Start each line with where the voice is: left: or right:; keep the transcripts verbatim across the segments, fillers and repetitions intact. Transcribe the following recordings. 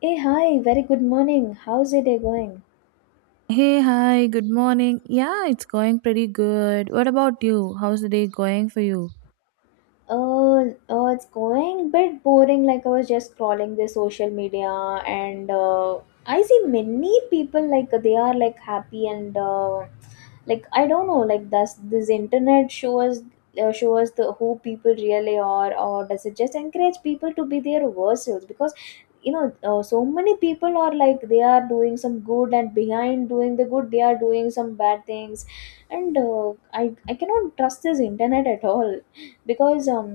left: Hey, hi, very good morning. How's your day going?
right: Hey, hi, good morning. Yeah, it's going pretty good. What about you? How's the day going for you?
left: Uh, uh, it's going bit boring. Like I was just scrolling the social media, and uh, I see many people like they are like happy and uh, like I don't know. Like does this internet show us uh, show us the who people really are, or does it just encourage people to be their worst selves? Because you know, uh, so many people are like they are doing some good, and behind doing the good, they are doing some bad things, and uh, I I cannot trust this internet at all because um,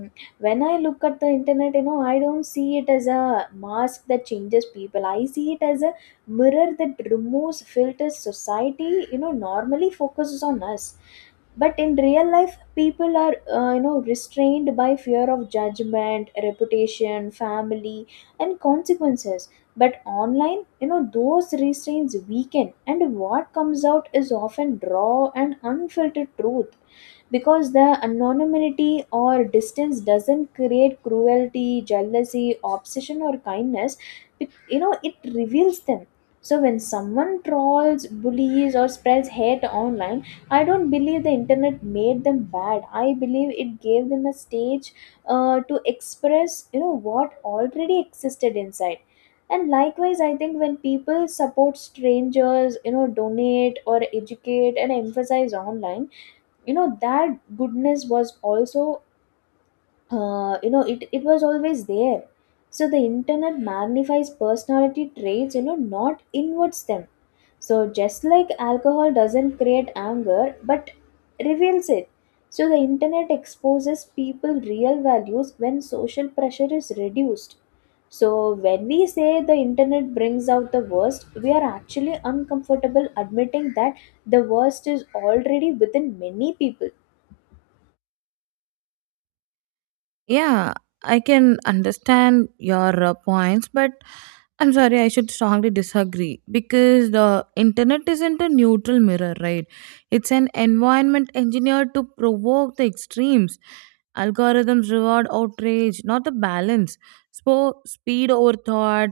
left: when I look at the internet you know I don't see it as a mask that changes people. I see it as a mirror that removes filters society you know normally focuses on us. But in real life people are uh, you know restrained by fear of judgment, reputation, family, and consequences. But online you know those restraints weaken and what comes out is often raw and unfiltered truth, because the anonymity or distance doesn't create cruelty, jealousy, obsession, or kindness. It, you know it reveals them. So when someone trolls, bullies, or spreads hate online, I don't believe the internet made them bad. I believe it gave them a stage, uh, to express you know what already existed inside. And likewise I think when people support strangers, you know, donate or educate and emphasize online, you know that goodness was also uh, you know it, it was always there. So the internet magnifies personality traits, you know, not inverts them. So just like alcohol doesn't create anger but reveals it, so the internet exposes people real values when social pressure is reduced. So when we say the internet brings out the worst, we are actually uncomfortable admitting that the worst is already within many people.
right: Yeah, I can understand your uh, points, but I'm sorry, I should strongly disagree because the internet isn't a neutral mirror, right? It's an environment engineered to provoke the extremes. Algorithms reward outrage, not the balance. So, speed over thought,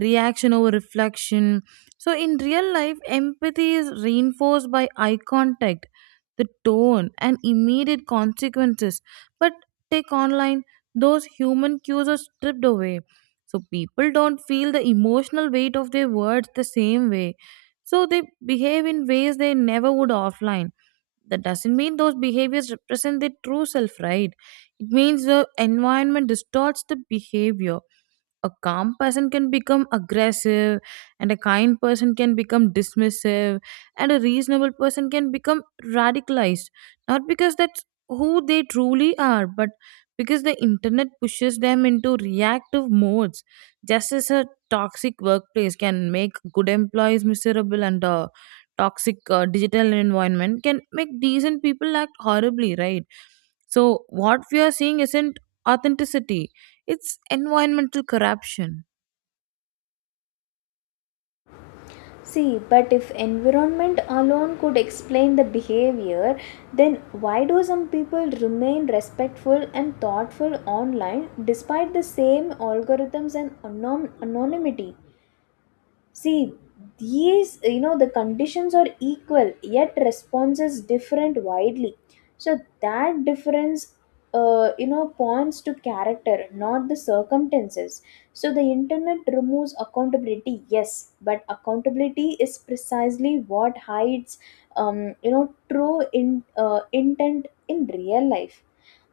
right: reaction over reflection. So, in real life, empathy is reinforced by eye contact, the tone, and immediate consequences. But take online, those human cues are stripped away. So people don't feel the emotional weight of their words the same way. So they behave in ways they never would offline. That doesn't mean those behaviors represent their true self, right? It means the environment distorts the behavior. A calm person can become aggressive, and a kind person can become dismissive, and a reasonable person can become radicalized, not because that's who they truly are, but because the internet pushes them into reactive modes, just as a toxic workplace can make good employees miserable, and a toxic uh, digital environment can make decent people act horribly, right? So what we are seeing isn't authenticity, it's environmental corruption.
left: See, but if environment alone could explain the behavior, then why do some people remain respectful and thoughtful online despite the same algorithms and anon- anonymity? See, these, you know, the conditions are equal, yet responses different widely. So that difference, uh, you know, points to character, not the circumstances. So the internet removes accountability, yes, but accountability is precisely what hides, um, you know, true in uh, intent in real life.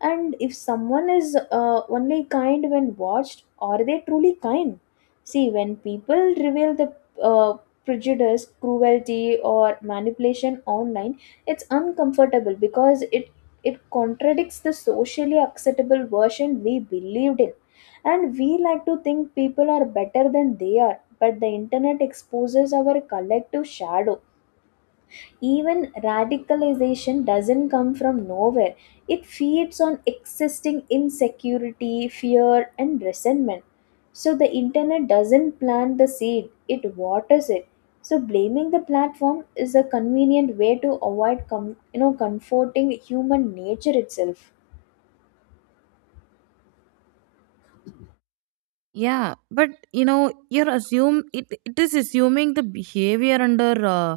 left: And if someone is uh, only kind when watched, are they truly kind? See, when people reveal the uh, prejudice, cruelty, or manipulation online, it's uncomfortable because it it contradicts the socially acceptable version we believed in. And we like to think people are better than they are, but the internet exposes our collective shadow. Even radicalization doesn't come from nowhere, it feeds on existing insecurity, fear, and resentment. So the internet doesn't plant the seed, it waters it. So blaming the platform is a convenient way to avoid com- you know comforting human nature itself.
right: Yeah, but you know, you're assume it, it is assuming the behavior under uh,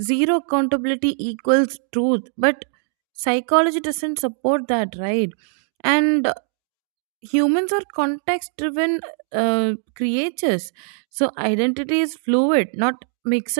right: zero accountability equals truth, but psychology doesn't support that, right? And humans are context driven uh, creatures, so identity is fluid, not mixed,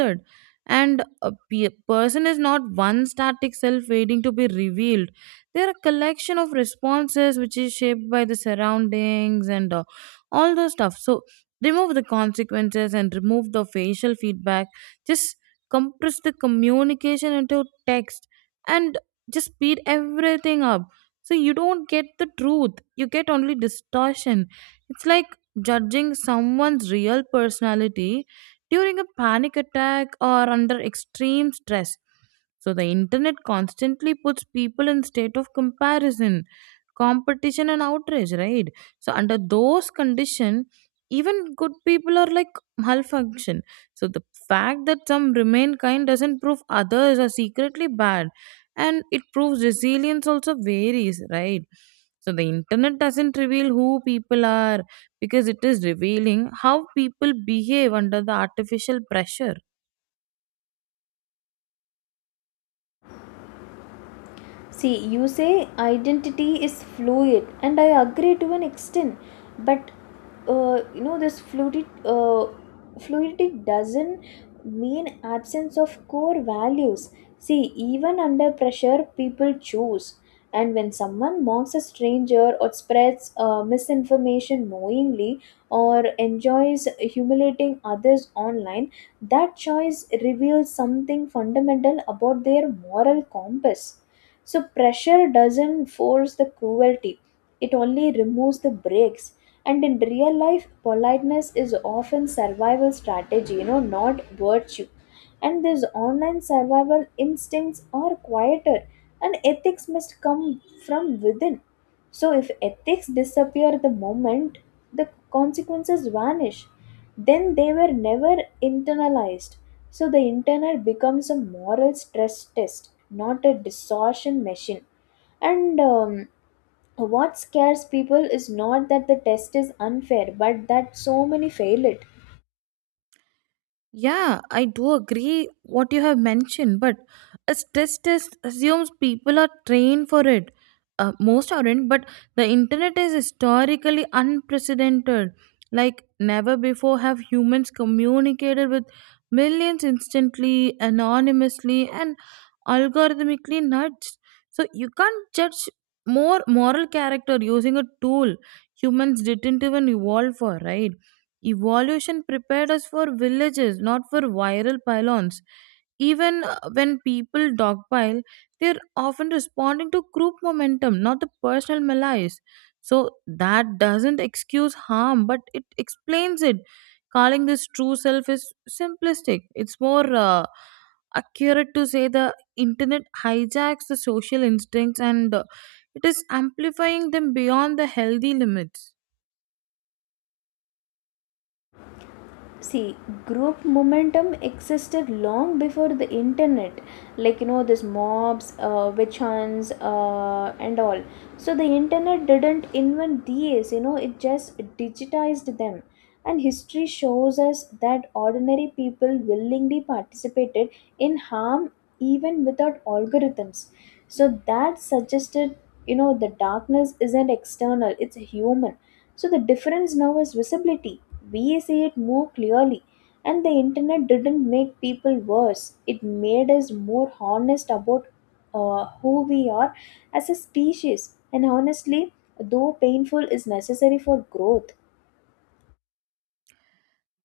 right: and a pe- person is not one static self waiting to be revealed. They are a collection of responses which is shaped by the surroundings and uh, all those stuff. So remove the consequences and remove the facial feedback, just compress the communication into text, and just speed everything up, so you don't get the truth, you get only distortion. It's like judging someone's real personality during a panic attack or under extreme stress. So the internet constantly puts people in state of comparison, competition and outrage, right? So under those conditions, even good people are like malfunction. So the fact that some remain kind doesn't prove others are secretly bad, and it proves resilience also varies, right? So the internet doesn't reveal who people are, because it is revealing how people behave under the artificial pressure.
left: See, you say identity is fluid, and I agree to an extent, but uh, you know this fluidity, uh, fluidity doesn't mean absence of core values. See, even under pressure, people choose. And when someone mocks a stranger or spreads uh, misinformation knowingly or enjoys humiliating others online, that choice reveals something fundamental about their moral compass. So pressure doesn't force the cruelty, it only removes the brakes. And in real life, politeness is often survival strategy, you know, not virtue. And these online survival instincts are quieter, and ethics must come from within. So, if ethics disappear the moment the consequences vanish, then they were never internalized. So, the internet becomes a moral stress test, not a distortion machine. And um, what scares people is not that the test is unfair, but that so many fail it.
right: Yeah, I do agree what you have mentioned, but a stress test assumes people are trained for it. Uh, most aren't, but the internet is historically unprecedented. Like never before have humans communicated with millions instantly, anonymously, and algorithmically nudged. So you can't judge more moral character using a tool humans didn't even evolve for, right? Evolution prepared us for villages, not for viral pylons. Even uh, when people dogpile, they're often responding to group momentum, not the personal malaise. So that doesn't excuse harm, but it explains it. Calling this true self is simplistic. It's more uh, accurate to say the internet hijacks the social instincts, and uh, it is amplifying them beyond the healthy limits.
left: See, group momentum existed long before the internet, like you know this mobs, uh, witch hunts, uh, and all. So the internet didn't invent these, you know, it just digitized them. And history shows us that ordinary people willingly participated in harm even without algorithms. So that suggested you know the darkness isn't external, it's human. So the difference now is visibility, we see it more clearly. And the internet didn't make people worse, it made us more honest about uh, who we are as a species. And honestly, though painful, is necessary for growth.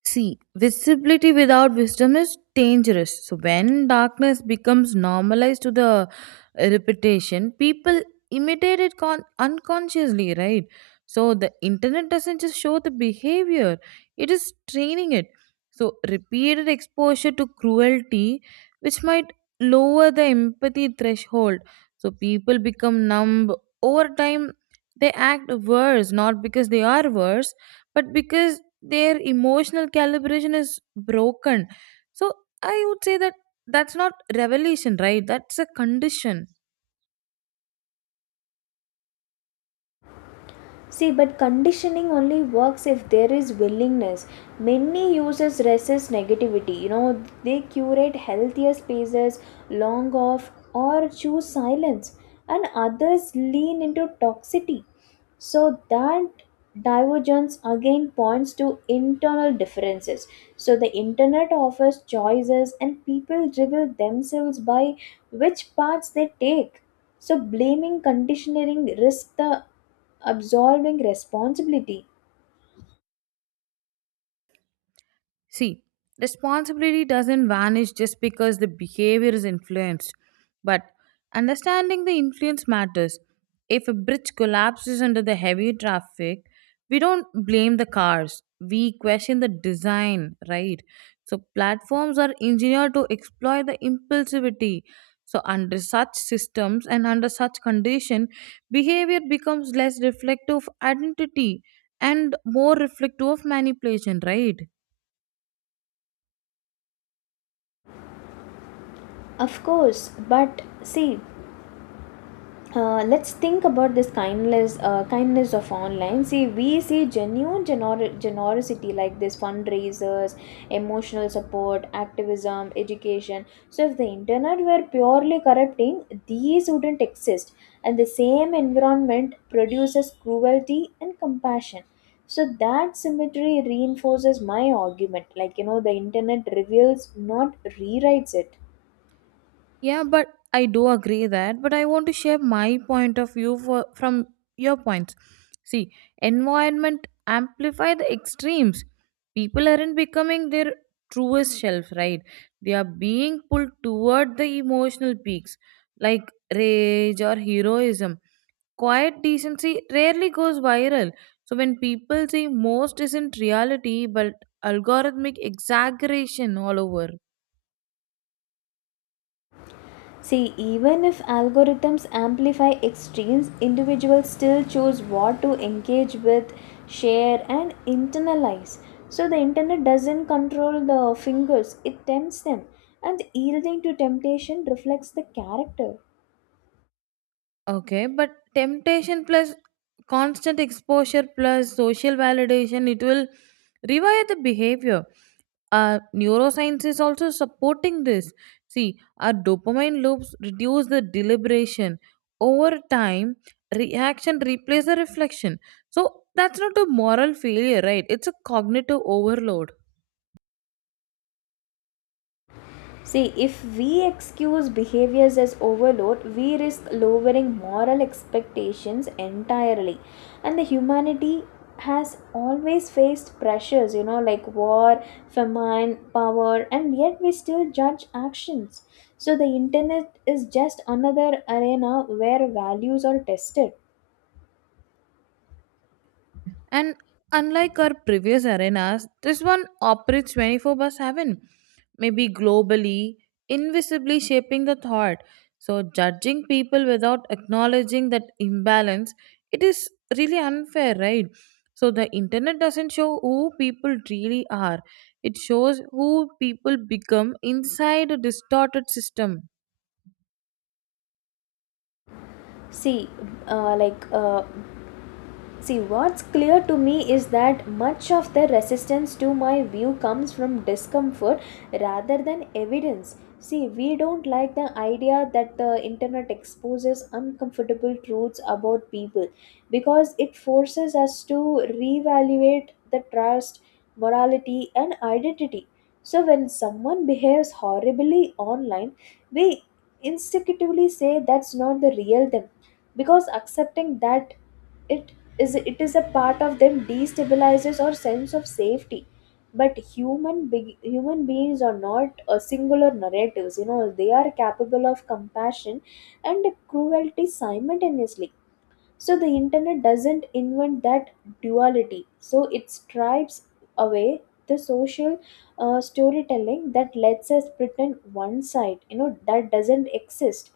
right: See, visibility without wisdom is dangerous. So, when darkness becomes normalized to the reputation, people imitate it con- unconsciously, right? So, the internet doesn't just show the behavior, it is training it. So, repeated exposure to cruelty, which might lower the empathy threshold. So, people become numb over time. They act worse, not because they are worse, but because their emotional calibration is broken. So I would say that that's not revelation, right? That's a condition.
left: See, but conditioning only works if there is willingness. Many users resist negativity. You know, they curate healthier spaces, long off, or choose silence, and others lean into toxicity. So that divergence again points to internal differences. So the internet offers choices, and people reveal themselves by which paths they take. So, blaming conditioning risks the absolving responsibility.
right: See, responsibility doesn't vanish just because the behavior is influenced, but understanding the influence matters. If a bridge collapses under the heavy traffic, we don't blame the cars. We question the design, right? So, platforms are engineered to exploit the impulsivity. So, under such systems and under such condition, behavior becomes less reflective of identity and more reflective of manipulation, right?
left: Of course, but see, uh, let's think about this kindness, uh, kindness of online. See we see genuine genor- generosity like this fundraisers, emotional support, activism, education. So if the internet were purely corrupting, these wouldn't exist. And the same environment produces cruelty and compassion. So that symmetry reinforces my argument, like you know, the internet reveals, not rewrites it.
right: Yeah, but I do agree that, but I want to share my point of view for, from your points. See, environment amplify the extremes. People aren't becoming their truest self, right? They are being pulled toward the emotional peaks, like rage or heroism. Quiet decency rarely goes viral. So when people say most isn't reality but algorithmic exaggeration all over.
left: See, even if algorithms amplify extremes, individuals still choose what to engage with, share, and internalize. So the internet doesn't control the fingers, it tempts them, and yielding to temptation reflects the character.
right: Okay, but temptation plus constant exposure plus social validation, it will rewire the behavior. Uh, neuroscience is also supporting this. See, our dopamine loops reduce the deliberation. Over time, reaction replaces the reflection. So, that's not a moral failure, right? It's a cognitive overload.
left: See, if we excuse behaviors as overload, we risk lowering moral expectations entirely. And the humanity has always faced pressures, you know, like war, famine, power, and yet we still judge actions. So the internet is just another arena where values are tested.
right: And unlike our previous arenas, this one operates twenty-four by seven, maybe globally, invisibly shaping the thought. So, judging people without acknowledging that imbalance, it is really unfair, right? So, the internet doesn't show who people really are, it shows who people become inside a distorted system.
left: See, uh, like uh, See, what's clear to me is that much of the resistance to my view comes from discomfort rather than evidence. See, we don't like the idea that the internet exposes uncomfortable truths about people because it forces us to reevaluate the trust, morality, and identity. So, when someone behaves horribly online, we instinctively say that's not the real them, because accepting that it is it is a part of them destabilizes our sense of safety. But human big human beings are not a singular narratives, you know, they are capable of compassion and cruelty simultaneously. So the internet doesn't invent that duality, so it stripes away the social uh, storytelling that lets us pretend one side you know that doesn't exist.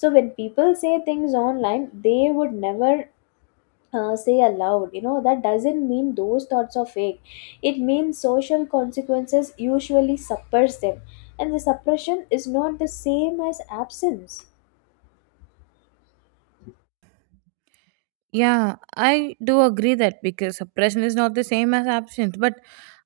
left: So when people say things online they would never uh, say aloud, you know, that doesn't mean those thoughts are fake. It means social consequences usually suppress them, and the suppression is not the same as absence.
right: Yeah, I do agree that, because suppression is not the same as absence, but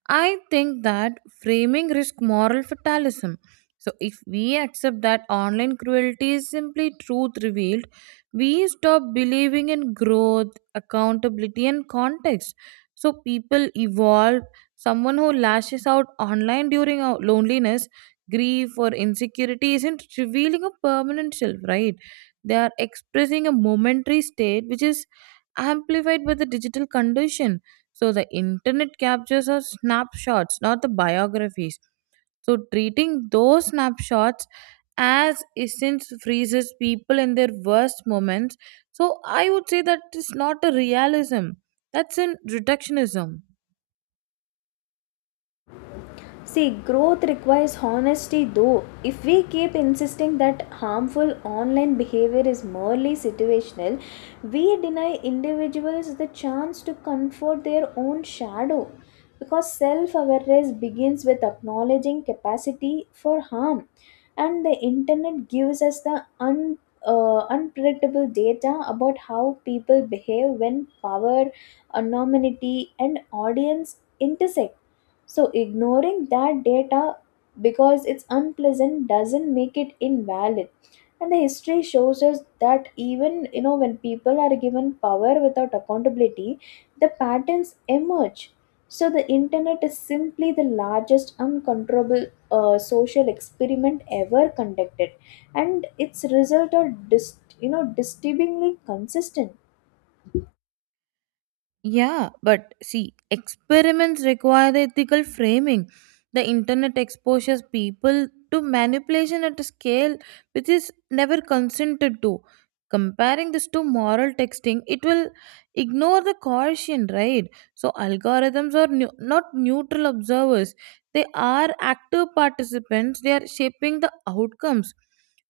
right: I think that framing risk moral fatalism. So, if we accept that online cruelty is simply truth revealed, we stop believing in growth, accountability, and context. So, people evolve. Someone who lashes out online during our loneliness, grief, or insecurity isn't revealing a permanent self, right? They are expressing a momentary state which is amplified by the digital condition. So the internet captures are snapshots, not the biographies. So treating those snapshots as essence freezes people in their worst moments. So I would say that is not a realism. That's in reductionism.
left: See, growth requires honesty though. If we keep insisting that harmful online behavior is merely situational, we deny individuals the chance to comfort their own shadow. Because self awareness begins with acknowledging capacity for harm, and the internet gives us the un, uh, unpredictable data about how people behave when power, anonymity, and audience intersect. So, ignoring that data because it's unpleasant doesn't make it invalid. And the history shows us that even you know when people are given power without accountability, the patterns emerge. So the internet is simply the largest uncontrollable uh, social experiment ever conducted, and its results are dis- you know disturbingly consistent.
right: Yeah, but see, experiments require the ethical framing. The internet exposes people to manipulation at a scale which is never consented to. Comparing this to moral texting, it will ignore the caution, right? So, algorithms are neu- not neutral observers, they are active participants, they are shaping the outcomes.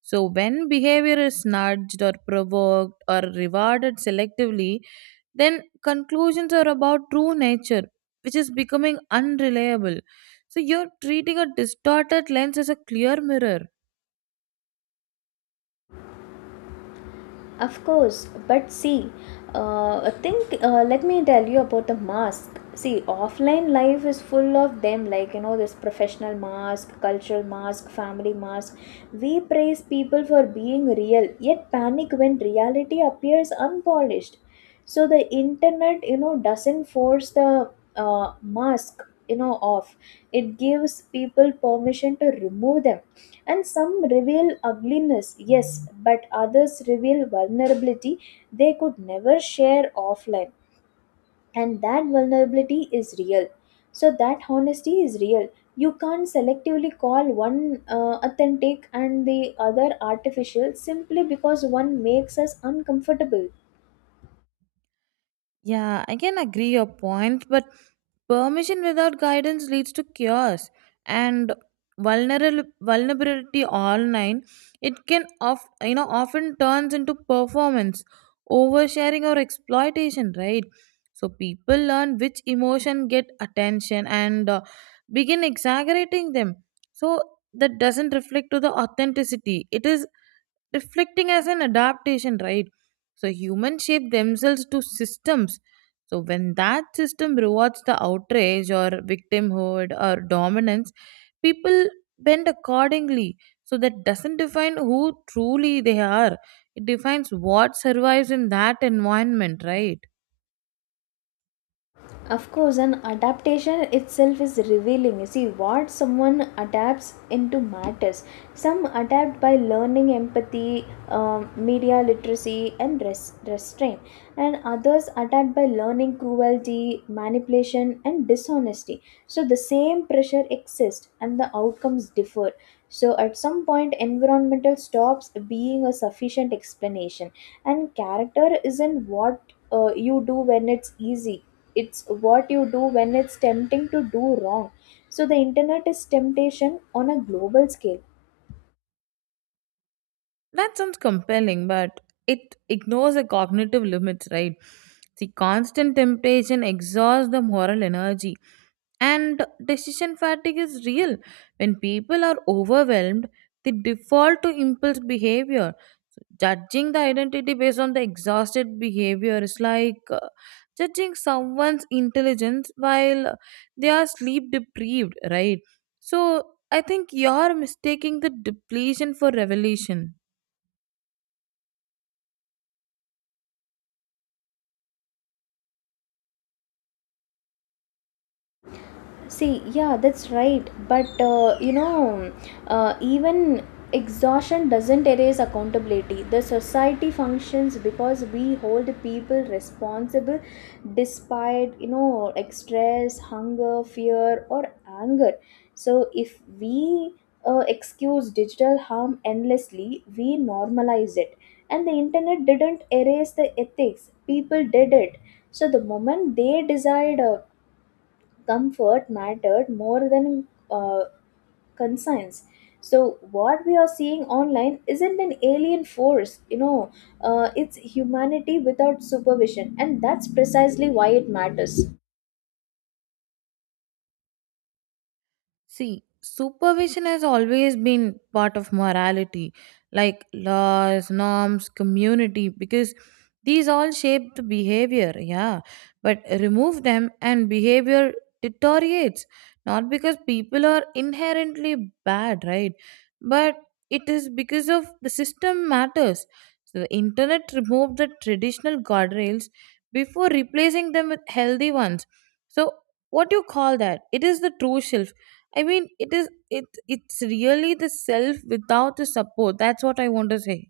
right: So, when behavior is nudged or provoked or rewarded selectively, then conclusions are about true nature which is becoming unreliable. So you're treating a distorted lens as a clear mirror.
left: Of course, but see, uh, think. Uh, let me tell you about the mask. See, offline life is full of them, like you know, this professional mask, cultural mask, family mask. We praise people for being real, yet panic when reality appears unpolished. So the internet, you know, doesn't force the uh, mask, you know, off. It gives people permission to remove them, and some reveal ugliness, yes, but others reveal vulnerability they could never share offline. And that vulnerability is real. So, that honesty is real. You can't selectively call one uh, authentic and the other artificial simply because one makes us uncomfortable.
right: Yeah, I can agree your point, but permission without guidance leads to chaos, and vulnerable vulnerability online. It can of you know often turns into performance, oversharing or exploitation, right? So people learn which emotion get attention, and uh, begin exaggerating them. So that doesn't reflect to the authenticity. It is reflecting as an adaptation, right? So humans shape themselves to systems. So when that system rewards the outrage or victimhood or dominance, people bend accordingly. So that doesn't define who truly they are. It defines what survives in that environment, right?
left: Of course, an adaptation itself is revealing. You see, what someone adapts into matters. Some adapt by learning empathy, um, media literacy, and res- restraint, and others adapt by learning cruelty, manipulation, and dishonesty. So, the same pressure exists, and the outcomes differ. So, at some point, environmental stops being a sufficient explanation, and character isn't what uh, you do when it's easy, it's what you do when it's tempting to do wrong. So the internet is temptation on a global scale.
right: That sounds compelling, but it ignores the cognitive limits, right? The constant temptation exhausts the moral energy, and decision fatigue is real. When people are overwhelmed, they default to impulse behavior. Judging the identity based on the exhausted behavior is like uh, judging someone's intelligence while they are sleep deprived, right? So I think you're mistaking the depletion for revelation.
left: See, yeah, that's right. But uh, you know, uh, even exhaustion doesn't erase accountability. The society functions because we hold people responsible despite, you know, like stress, hunger, fear, or anger. So if we uh, excuse digital harm endlessly, we normalize it. And the internet didn't erase the ethics, people did it. So the moment they decide, uh, comfort mattered more than uh, conscience. So what we are seeing online isn't an alien force, you know, uh, it's humanity without supervision, and that's precisely why it matters.
right: See, supervision has always been part of morality, like laws, norms, community, because these all shape the behavior, yeah. But remove them and behavior deteriorates, not because people are inherently bad, right? But it is because of the system matters. So the internet removed the traditional guardrails before replacing them with healthy ones. So what do you call that? It is the true self. I mean, it is it it's really the self without the support. That's what I want to say.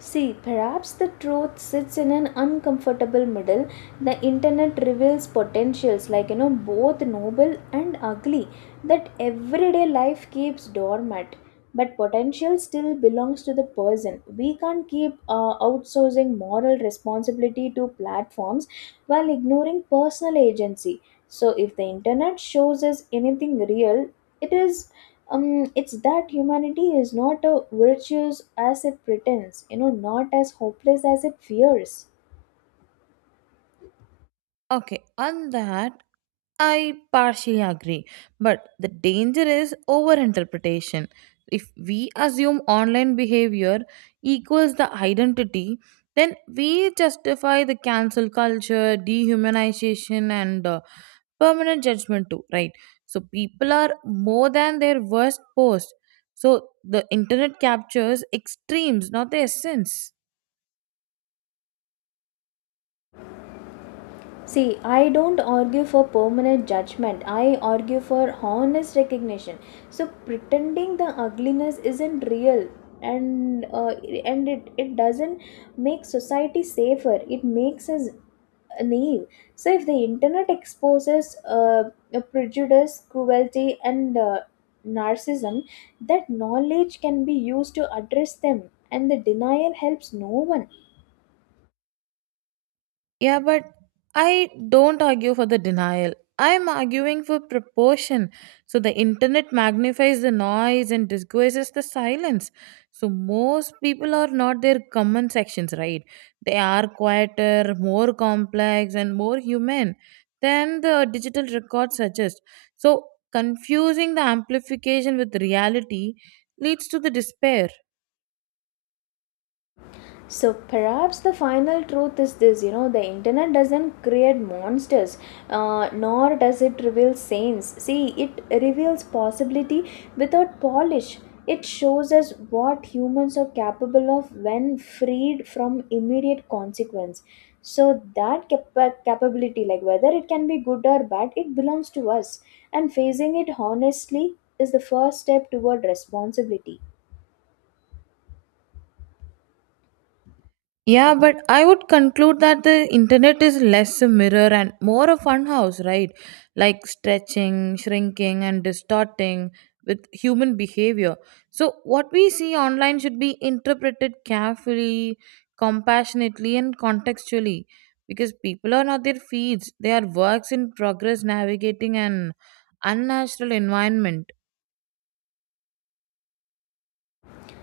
left: See, perhaps the truth sits in an uncomfortable middle. The internet reveals potentials, like, you know, both noble and ugly, that everyday life keeps dormant. But potential still belongs to the person. We can't keep uh, outsourcing moral responsibility to platforms while ignoring personal agency. So, if the internet shows us anything real, it is um it's that humanity is not as virtuous as it pretends, you know, not as hopeless as it fears.
right: Okay, on that I partially agree, but the danger is overinterpretation. If we assume online behavior equals the identity, then we justify the cancel culture, dehumanization, and uh, permanent judgment too, right? So people are more than their worst post. So the internet captures extremes, not the essence.
left: See, I don't argue for permanent judgment, I argue for honest recognition. So pretending the ugliness isn't real and uh, and it, it doesn't make society safer, it makes us uh, naive. So if the internet exposes uh, a prejudice, cruelty, and uh, narcissism, that knowledge can be used to address them, and the denial helps no one.
right: Yeah, but I don't argue for the denial. I'm arguing for proportion. So the internet magnifies the noise and disguises the silence. So most people are not their common sections, right? They are quieter, more complex, and more human than the digital record suggests. So confusing the amplification with reality leads to the despair.
left: So perhaps the final truth is this, you know, the internet doesn't create monsters, uh, nor does it reveal saints. See, it reveals possibility without polish. It shows us what humans are capable of when freed from immediate consequence. So that capa- capability, like whether it can be good or bad, it belongs to us, and facing it honestly is the first step toward responsibility.
right: Yeah, but I would conclude that the internet is less a mirror and more a funhouse, right? Like stretching, shrinking, and distorting with human behavior. So, what we see online should be interpreted carefully, compassionately, and contextually, because people are not their feeds, they are works in progress navigating an unnatural environment.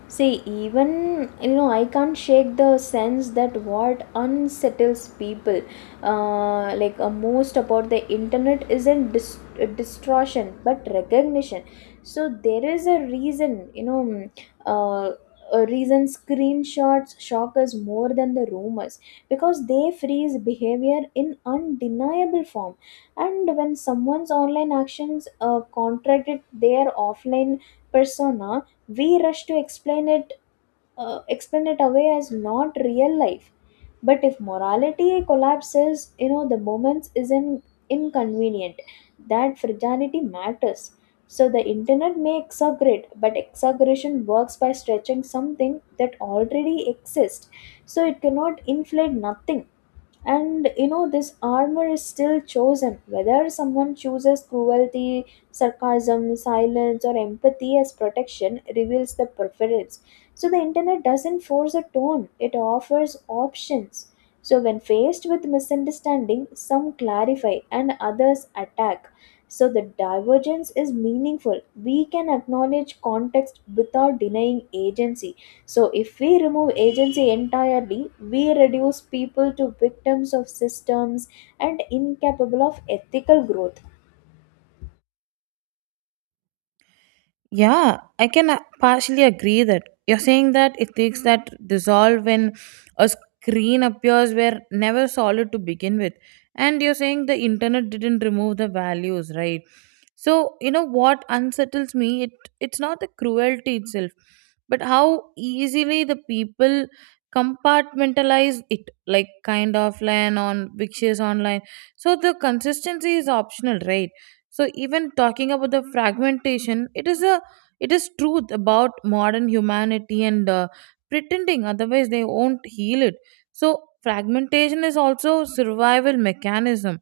left: See, even, you know, I can't shake the sense that what unsettles people, uh, like uh, most about the internet, isn't dis- uh, distortion but recognition. So there is a reason, you know, mm, uh, a reason screenshots shock us more than the rumors because they freeze behavior in undeniable form. And when someone's online actions uh, contradict their offline persona, we rush to explain it, uh, explain it away as not real life. But if morality collapses, you know, the moments isn't inconvenient, that fragility matters. So the internet may exaggerate, but exaggeration works by stretching something that already exists, so it cannot inflate nothing. And, you know, this armor is still chosen. Whether someone chooses cruelty, sarcasm, silence, or empathy as protection reveals the preference. So the internet doesn't force a tone, it offers options. So when faced with misunderstanding, some clarify and others attack. So the divergence is meaningful. We can acknowledge context without denying agency. So if we remove agency entirely, we reduce people to victims of systems and incapable of ethical growth.
right: Yeah, I can uh, partially agree that. You're saying that ethics that dissolve when a screen appears were never solid to begin with. And you're saying the internet didn't remove the values, right? So, you know what unsettles me? It it's not the cruelty itself, but how easily the people compartmentalize it, like kind of land on Vixis online. So the consistency is optional, right? So even talking about the fragmentation, it is a it is truth about modern humanity, and uh, pretending otherwise they won't heal it. So fragmentation is also survival mechanism.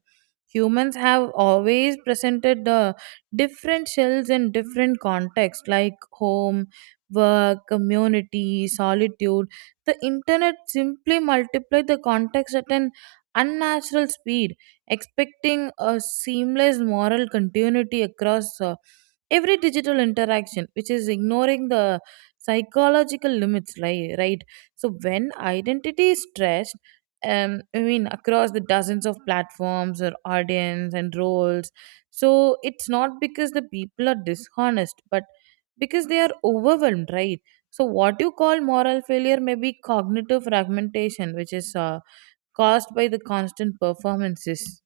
right: Humans have always presented uh, different shells in different contexts like home, work, community, solitude. The internet simply multiply the context at an unnatural speed, expecting a seamless moral continuity across uh, every digital interaction, which is ignoring the psychological limits, right right. So when identity is stressed, um, I mean across the dozens of platforms or audience and roles, so it's not because the people are dishonest, but because they are overwhelmed, right? So what you call moral failure may be cognitive fragmentation, which is uh, caused by the constant performances.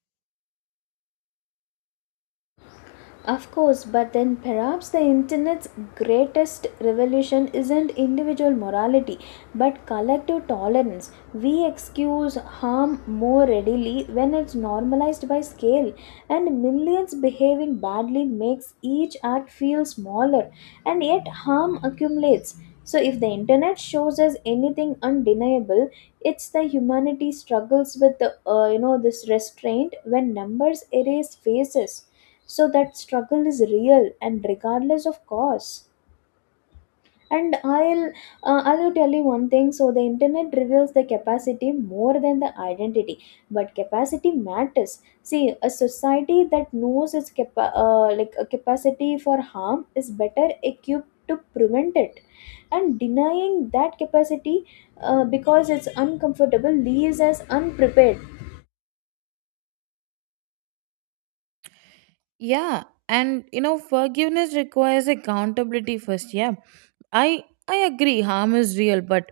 left: Of course, but then perhaps the internet's greatest revolution isn't individual morality but collective tolerance. We excuse harm more readily when it's normalized by scale, and millions behaving badly makes each act feel smaller, and yet harm accumulates. So, if the internet shows us anything undeniable, it's the humanity struggles with the, uh, you know, this restraint when numbers erase faces. So that struggle is real and regardless of cost. And i'll uh, I'll tell you one thing. So the internet reveals the capacity more than the identity, but capacity matters. See, a society that knows its capa- uh, like a capacity for harm is better equipped to prevent it, and denying that capacity, uh, because it's uncomfortable, leaves us unprepared.
right: Yeah, and you know forgiveness requires accountability first. Yeah, i i agree harm is real, but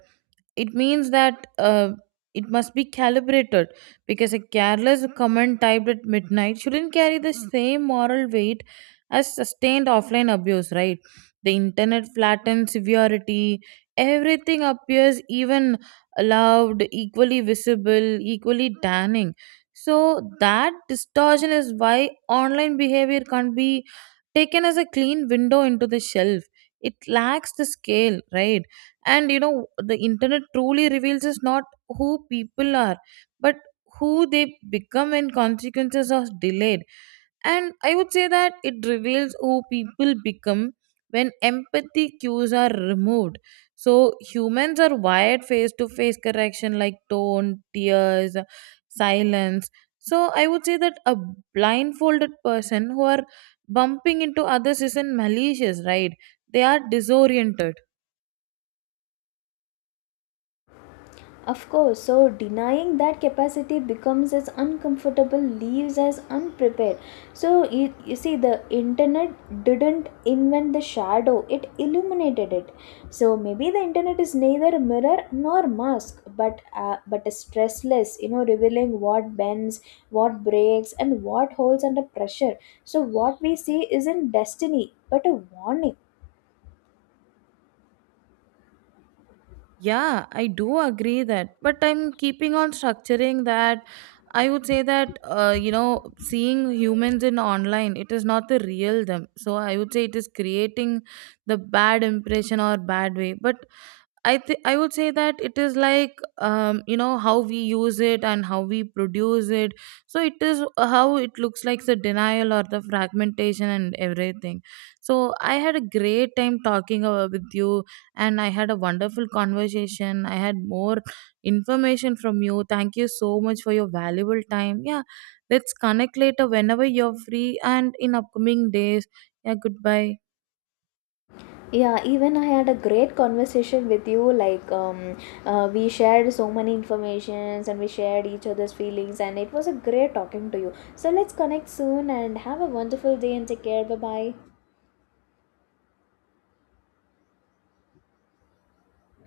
right: it means that uh, it must be calibrated, because a careless comment typed at midnight shouldn't carry the same moral weight as sustained offline abuse, right? The internet flattens severity, everything appears even loud, equally visible, equally damning. So, that distortion is why online behavior can't be taken as a clean window into the shelf. It lacks the scale, right? And you know the internet truly reveals us, not who people are, but who they become when consequences are delayed. And I would say that it reveals who people become when empathy cues are removed. So humans are wired face to face correction, like tone, tears, silence. So I would say that a blindfolded person who are bumping into others isn't malicious, right? They are disoriented.
left: Of course, so denying that capacity becomes as uncomfortable, leaves as unprepared. So, you, you see, the internet didn't invent the shadow, it illuminated it. So, maybe the internet is neither a mirror nor mask, but, uh, but a stressless, you know, revealing what bends, what breaks, and what holds under pressure. So, what we see isn't destiny, but a warning.
right: Yeah, I do agree that, but I'm keeping on structuring that. I would say that uh, you know, seeing humans in online, it is not the real them. So I would say it is creating the bad impression or bad way. But I th- I would say that it is like um, you know how we use it and how we produce it. So it is how it looks like the denial or the fragmentation and everything. So I had a great time talking uh, with you, and I had a wonderful conversation. I had more information from you. Thank you so much for your valuable time. Yeah, let's connect later whenever you're free and in upcoming days. Yeah, goodbye.
left: Yeah, even I had a great conversation with you. Like, um, uh, we shared so many informations, and we shared each other's feelings, and it was a great talking to you. So, let's connect soon and have a wonderful day and take care. Bye bye.